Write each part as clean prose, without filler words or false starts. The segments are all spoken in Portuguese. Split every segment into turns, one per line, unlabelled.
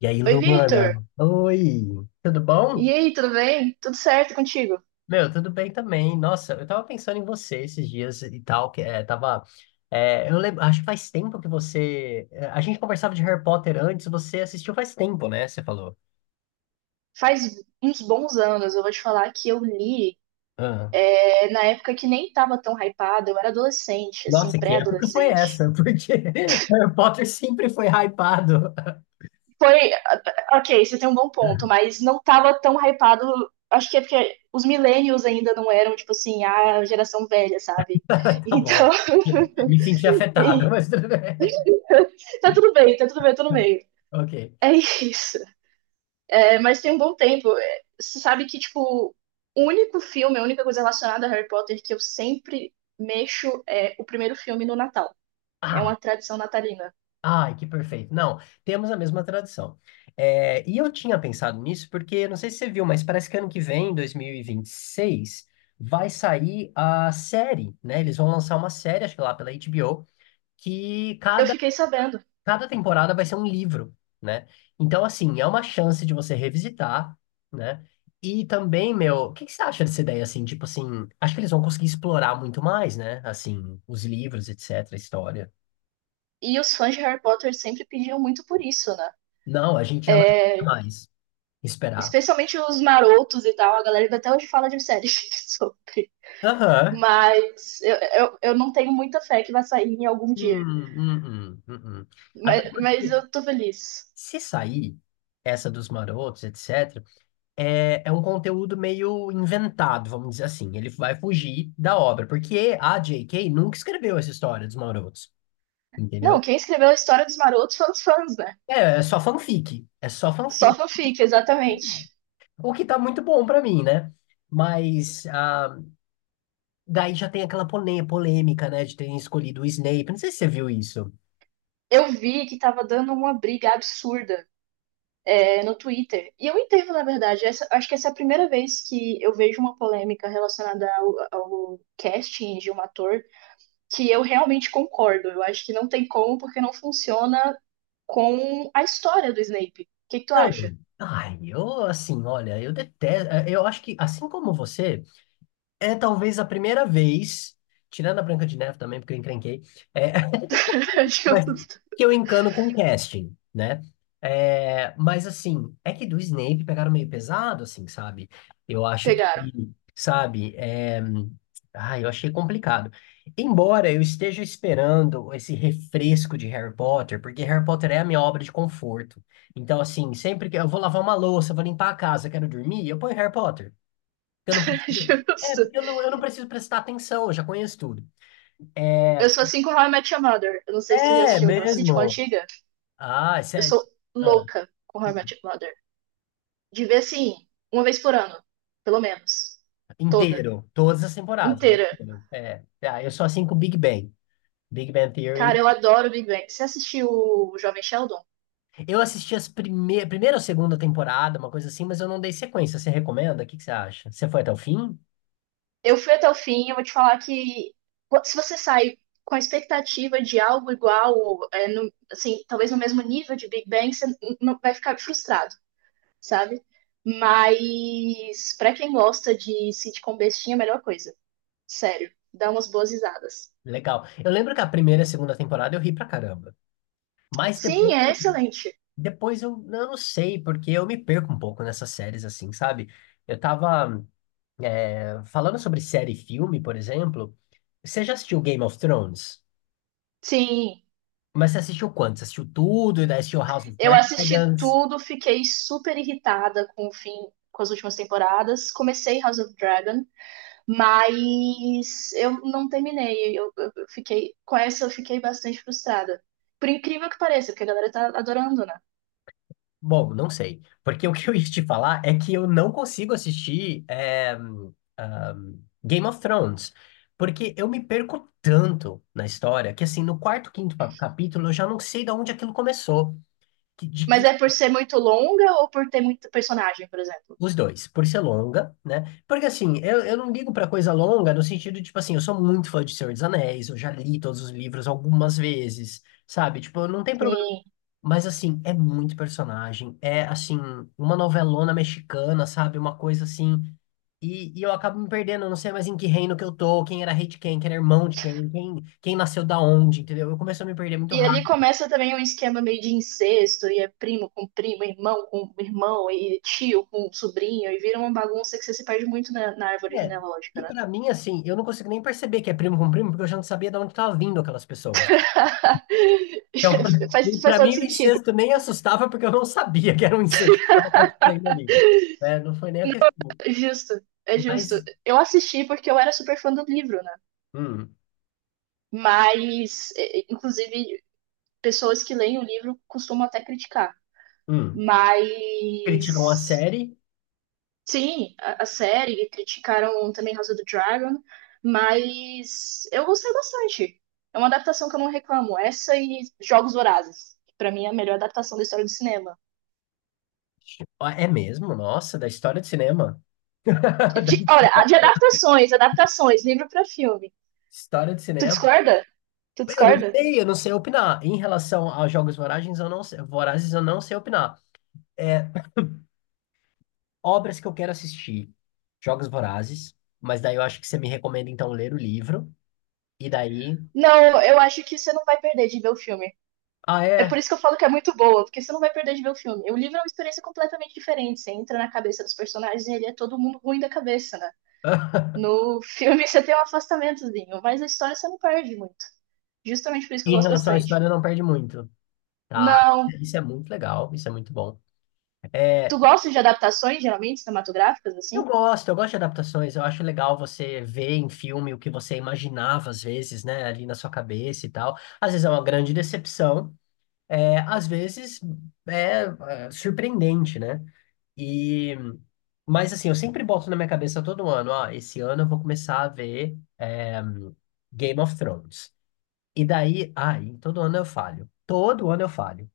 E aí,
Oi, Victor.
Luana? Oi, tudo
E
bom?
aí, tudo bem? Tudo certo contigo?
Meu, tudo bem também. Nossa, eu tava pensando em você esses dias e tal, que é, tava. Eu lembro, acho que faz tempo que você. A gente conversava de Harry Potter antes, você assistiu faz tempo, né? Você falou.
Faz uns bons anos, eu vou te falar que eu li,
Ah.
na época que nem tava tão hypado, eu era adolescente, assim,
Nossa, que época foi
pré-adolescente.
essa? Porque Harry Potter sempre foi hypado.
Foi, ok, você tem um bom ponto, mas não tava tão hypado, acho que é porque os millennials ainda não eram, tipo assim, a geração velha, sabe?
Tá bom.
Então,
Me senti afetado,
e-
mas tudo bem.
tá tudo bem, eu tô no meio.
Ok.
É isso. É, mas tem um bom tempo. É, Você sabe que, tipo, o único filme, a única coisa relacionada a Harry Potter que eu sempre mexo é o primeiro filme no Natal. É
Ah,
uma tradição natalina.
ai, que perfeito. Não, temos a mesma tradição. É, e eu tinha pensado nisso porque, não sei se você viu, mas parece que ano que vem, 2026, vai sair a série, né? Eles vão lançar uma série, acho que lá pela HBO, que
Eu
cada,
fiquei sabendo.
cada temporada vai ser um livro, né? Então, assim, é uma chance de você revisitar, né? E também, meu, o que que você acha dessa ideia, assim? Tipo assim, acho que eles vão conseguir explorar muito mais, né? Assim, os livros, etc., a história.
E os fãs de Harry Potter sempre pediam muito por isso, né?
Não, a gente já não mais. Esperar.
Especialmente os marotos e tal. A galera até hoje fala de série sobre.
Aham.
Mas eu não tenho muita fé que vai sair em algum
Hum,
dia.
hum, hum, hum, hum. Até
Mas
porque,
eu tô feliz.
se sair essa dos marotos, etc., é um conteúdo meio inventado, vamos dizer assim. Ele vai fugir da obra, porque a J.K. nunca escreveu essa história dos marotos,
Não,
entendeu?
quem escreveu a história dos marotos foram os fãs, né?
É só fanfic. É só
Só
fanfic.
fanfic, exatamente.
O que tá muito bom pra mim, né? Mas daí já tem aquela polêmica, né, de terem escolhido o Snape. Não sei se você viu isso.
Eu vi que tava dando uma briga absurda no Twitter. E eu entendo, na verdade. Acho que essa é a primeira vez que eu vejo uma polêmica relacionada ao casting de um ator que eu realmente concordo. Eu acho que não tem como, porque não funciona com a história do Snape. O que tu acha?
Não, ai, eu assim, olha, eu detesto. Eu acho que, assim como você, é talvez a primeira vez, tirando a Branca de Neve também, porque eu encrenquei, é mas
Justo.
que eu encano com o casting, né? É, mas assim, é que do Snape pegaram meio pesado, assim, sabe? Eu acho que,
Pegaram.
sabe, eu achei complicado. Embora eu esteja esperando esse refresco de Harry Potter, porque Harry Potter é a minha obra de conforto. Então, assim, sempre que eu vou lavar uma louça, vou limpar a casa, quero dormir, eu ponho Harry Potter. Eu não preciso... É,
Justo.
eu não preciso prestar atenção, eu já conheço tudo.
Eu
É,
sou assim com How I Met Your Mother. Eu não sei se tu já
é
assistiu aquela sitcom
mesmo.
antiga.
Ah, é
Eu
sério?
sou
Ah,
louca com How I
hum.
Met Your Mother. De ver assim, uma vez por ano, pelo menos. Toda,
Inteiro. Todas as temporadas. É
inteira.
inteiro. É. Ah, eu sou assim com Big Bang. Big Bang
Cara,
Theory.
eu adoro Big Bang. Você assistiu o Jovem Sheldon?
Eu assisti as primeira ou segunda temporada, uma coisa assim, mas eu não dei sequência. Você recomenda? O que que você acha? Você foi até o fim?
Eu fui até o fim, eu vou te falar que pô, se você sai com a expectativa de algo igual, assim, talvez no mesmo nível de Big Bang, você não vai ficar frustrado, sabe? Mas pra quem gosta de sitcom bestinha, é a melhor coisa. Sério, dá umas boas risadas.
Legal. Eu lembro que a primeira e a segunda temporada eu ri pra caramba. Mas depois,
Sim, é excelente.
depois eu não sei, porque eu me perco um pouco nessas séries, assim, sabe? Eu tava, falando sobre série e filme, por exemplo. Você já assistiu Game of Thrones?
Sim.
Mas você assistiu quanto? Você assistiu tudo e daí assistiu House of
Eu assisti
Dragons?
tudo, fiquei super irritada com o fim, com as últimas temporadas. Comecei House of Dragon, mas eu não terminei. Eu fiquei com essa, eu fiquei bastante frustrada. Por incrível que pareça, porque a galera tá adorando, né?
Bom, não sei. Porque o que eu ia te falar é que eu não consigo assistir ahm, Game of Thrones. Porque eu me perco tanto na história que, assim, no quarto, quinto capítulo eu já não sei de onde aquilo começou. Que- de
Mas
que-
é por ser muito longa ou por ter muito personagem, por exemplo?
os dois, por ser longa, né? Porque, assim, eu não ligo pra coisa longa no sentido, tipo assim, eu sou muito fã de Senhor dos Anéis, eu já li todos os livros algumas vezes, sabe? Tipo, não tem.
Sim.
Mas assim, é muito personagem. É assim, uma novelona mexicana, sabe? Uma coisa assim. E eu acabo me perdendo, eu não sei mais em que reino que eu tô, quem era rei de quem, quem era irmão de quem, quem nasceu da onde, entendeu? Eu começo a me perder muito
E ali
rápido.
começa também um esquema meio de incesto, e é primo com primo, irmão com irmão, e tio com sobrinho, e vira uma bagunça que você se perde muito na árvore
É,
genealógica,
e
né?
pra mim, assim, eu não consigo nem perceber que é primo com primo, porque eu já não sabia de onde tava vindo aquelas pessoas. Então,
Faz, faz
pra
todo
mim, o
sentido.
incesto nem assustava, porque eu não sabia que era um incesto que estava acontecendo ali. Né? Não foi nem a questão.
É justo, é justo.
Mas,
Eu assisti porque eu era super fã do livro, né?
hum,
Mas, é, inclusive, pessoas que leem o livro costumam até criticar.
hum, criticam a
Mas,
série.
sim, a série, criticaram também House of the Dragon, mas eu gostei bastante. É uma adaptação que eu não reclamo. Essa e Jogos Vorazes. Que pra mim é a melhor adaptação da história do cinema.
Ah, é mesmo? Nossa, da história de cinema.
Olha, a de adaptações, adaptações, livro pra filme.
História de
Tu
cinema.
discorda? Tu discorda?
Eu não sei opinar. Em relação a jogos vorazes, eu não sei, vorazes, eu não sei opinar. É, obras que eu quero assistir. Jogos Vorazes, mas daí eu acho que você me recomenda então ler o livro. E daí.
Não, eu acho que você não vai perder de ver o filme.
Ah,
É
é?
por isso que eu falo que é muito boa, porque você não vai perder de ver o filme. O livro é uma experiência completamente diferente. Você entra na cabeça dos personagens e ele é todo mundo ruim da cabeça, né? No filme você tem um afastamentozinho, mas a história você não perde muito. Justamente por isso que eu
Em
gosto
relação à
bastante.
história, não perde muito. Tá.
Não,
Isso é muito legal, isso é muito bom.
tu gosta de adaptações, geralmente, cinematográficas,
Eu
assim?
gosto, eu gosto de adaptações. Eu acho legal você ver em filme o que você imaginava, às vezes, né, ali na sua cabeça e tal. Às vezes é uma grande decepção, às vezes é, surpreendente, né? E, mas assim, eu sempre boto na minha cabeça todo ano, ah, esse ano eu vou começar a ver Game of Thrones. E daí, ai, todo ano eu falho. Todo ano eu falho.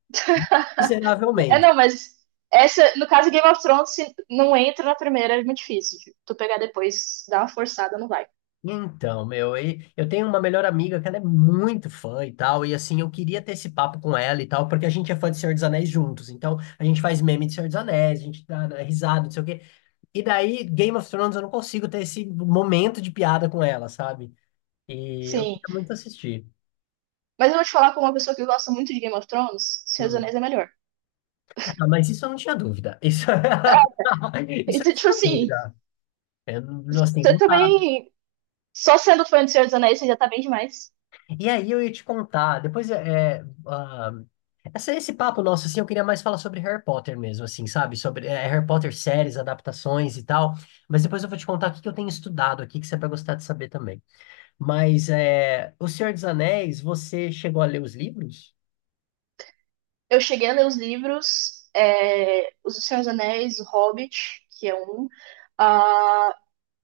É,
Miseravelmente.
não, mas essa, no caso Game of Thrones, se não entra na primeira, é muito difícil. Tipo, tu pegar depois, dá uma forçada, não vai.
Então, meu, eu tenho uma melhor amiga que ela é muito fã e tal, e assim, eu queria ter esse papo com ela e tal, porque a gente é fã de Senhor dos Anéis juntos, então a gente faz meme de Senhor dos Anéis, a gente dá, né, risada, não sei o quê, e daí Game of Thrones eu não consigo ter esse momento de piada com ela, sabe? E eu
Sim.
queria muito assistir.
Mas eu vou te falar como uma pessoa que gosta muito de Game of Thrones, Senhor dos
Hum.
Anéis é melhor.
Ah, mas isso eu não tinha dúvida, isso,
É,
isso eu
então, tipo
não tinha
assim,
dúvida, eu, não- assim,
você
não dá.
também. Só sendo fã de Senhor dos Anéis, você já tá bem demais.
E aí eu ia te contar, depois esse papo nosso, assim, eu queria mais falar sobre Harry Potter mesmo, assim, sabe? Sobre Harry Potter séries, adaptações e tal. Mas depois eu vou te contar o que que eu tenho estudado aqui, que você vai gostar de saber também. Mas, o Senhor dos Anéis, você chegou a ler os livros?
Eu cheguei a ler os livros, é, os do Senhor dos Anéis, o Hobbit, que é um. ah,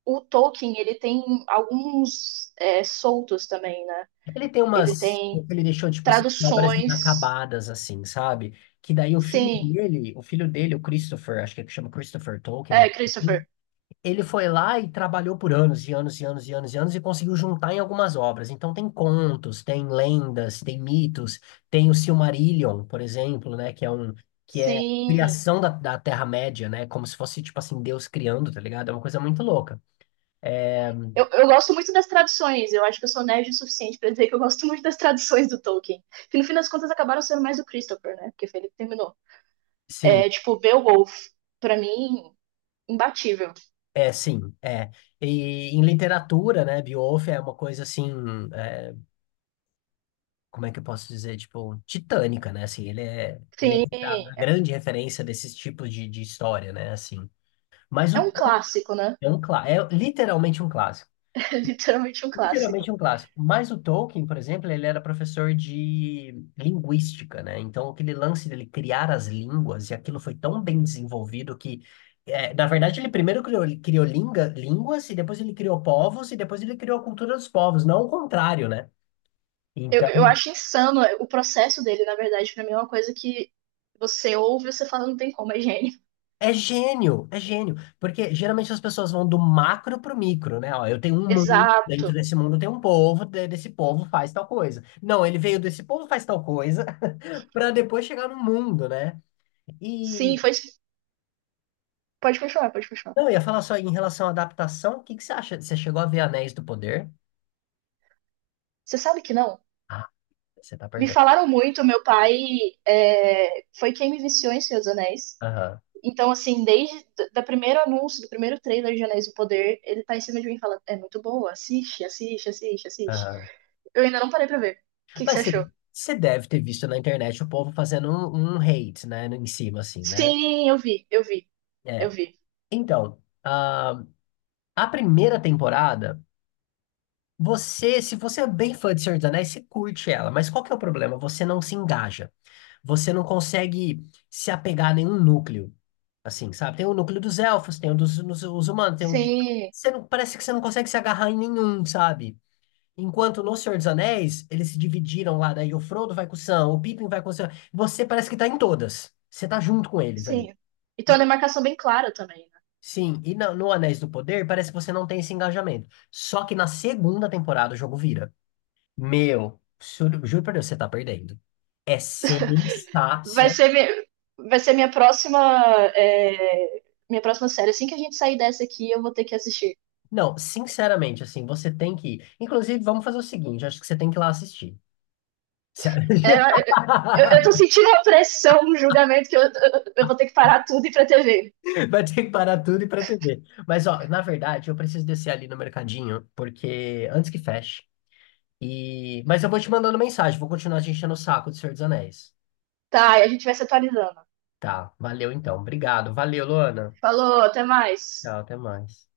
o Tolkien, ele tem alguns soltos também, né?
Ele tem
Ele
umas...
tem
Ele deixou, tipo assim, obras
traduções.
inacabadas, assim, sabe? Que daí o filho
Sim.
dele, o filho dele, o Christopher, acho que é que chama Christopher Tolkien, uma
É,
coisa assim.
Christopher.
Ele foi lá e trabalhou por anos e anos e anos e anos e anos e conseguiu juntar em algumas obras. Então tem contos, tem lendas, tem mitos, tem o Silmarillion, por exemplo, né, que é a
Sim.
criação da, da Terra-média, né, como se fosse tipo assim Deus criando, tá ligado? É uma coisa muito louca. É,
Eu gosto muito das traduções, eu acho que eu sou nerd o suficiente pra dizer que eu gosto muito das traduções do Tolkien. Que no fim das contas acabaram sendo mais do Christopher, né? Porque foi ele que terminou.
sim,
É tipo, Beowulf, pra mim, imbatível.
é sim, é. E em literatura, né, Beowulf é uma coisa assim, é, como é que eu posso dizer, tipo, titânica, né? Assim, ele é
Sim,
a grande referência desses tipos de história, né, assim. Mas o
é um clássico, né?
É um clá- É literalmente um clássico.
É literalmente um clássico.
Literalmente um clássico. Mas o Tolkien, por exemplo, ele era professor de linguística, né? Então, aquele lance dele criar as línguas, e aquilo foi tão bem desenvolvido que, na verdade, ele primeiro criou, criou línguas, e depois ele criou povos, e depois ele criou a cultura dos povos, não o contrário, né?
Eu,
Então,
eu acho insano o processo dele, na verdade, pra mim é uma coisa que você ouve e você fala, não tem como, é gênio.
é gênio, é gênio. Porque geralmente as pessoas vão do macro pro micro, né? Ó, eu tenho um mundo, dentro
Exato.
desse mundo tem um povo, desse povo faz tal coisa. Não, ele veio desse povo faz tal coisa, para depois chegar no mundo, né?
Sim,
E
foi. Pode continuar, pode continuar.
não, eu ia falar só em relação à adaptação, o que que você acha? Você chegou a ver Anéis do Poder?
Você sabe que não?
Ah, você tá
Me
perdendo.
falaram muito, meu pai foi quem me viciou em Senhor dos Anéis.
Aham,
Então, assim, desde o primeiro anúncio, do primeiro trailer de Anéis do Poder, ele tá em cima de mim e fala, é muito boa, assiste, assiste, assiste, assiste.
aham.
Eu ainda não parei pra ver. O que você
Mas você,
achou?
você deve ter visto na internet o povo fazendo um hate, né? Em cima, assim, né?
Sim, eu
É.
vi.
Então, a primeira temporada. Você, se você é bem fã de Senhor dos Anéis, você curte ela, mas qual que é o problema? Você não se engaja. Você não consegue se apegar a nenhum núcleo. Assim, sabe? Tem o núcleo dos elfos, tem o dos, os humanos, tem o...
Sim,
Você não, parece que você não consegue se agarrar em nenhum, sabe? Enquanto no Senhor dos Anéis, eles se dividiram lá, daí o Frodo vai com o Sam, o Pippin vai com o Sam. Você parece que tá em todas. Você tá junto com eles ali.
sim. E tem uma demarcação bem clara também, né?
Sim, e no Anéis do Poder parece que você não tem esse engajamento. Só que na segunda temporada o jogo vira. Meu, juro, juro pra Deus, você tá perdendo. É
Vai
sensacional.
ser, mi- vai ser minha próxima, é, minha próxima série. Assim que a gente sair dessa aqui, eu vou ter que assistir.
Não, sinceramente, assim, você tem que ir. Inclusive, vamos fazer o seguinte, acho que você tem que ir lá assistir. Sério.
É, eu tô sentindo a pressão no julgamento que eu vou ter que parar tudo e ir pra TV.
Vai ter que parar tudo e ir pra TV. Mas, ó, na verdade, eu preciso descer ali no mercadinho, porque antes que feche. E... Mas eu vou te mandando mensagem, vou continuar te enchendo o saco do Senhor dos Anéis.
Tá, e a gente vai se atualizando.
Tá, valeu então. Obrigado. Valeu, Luana.
Falou, até mais.
Tchau, até mais.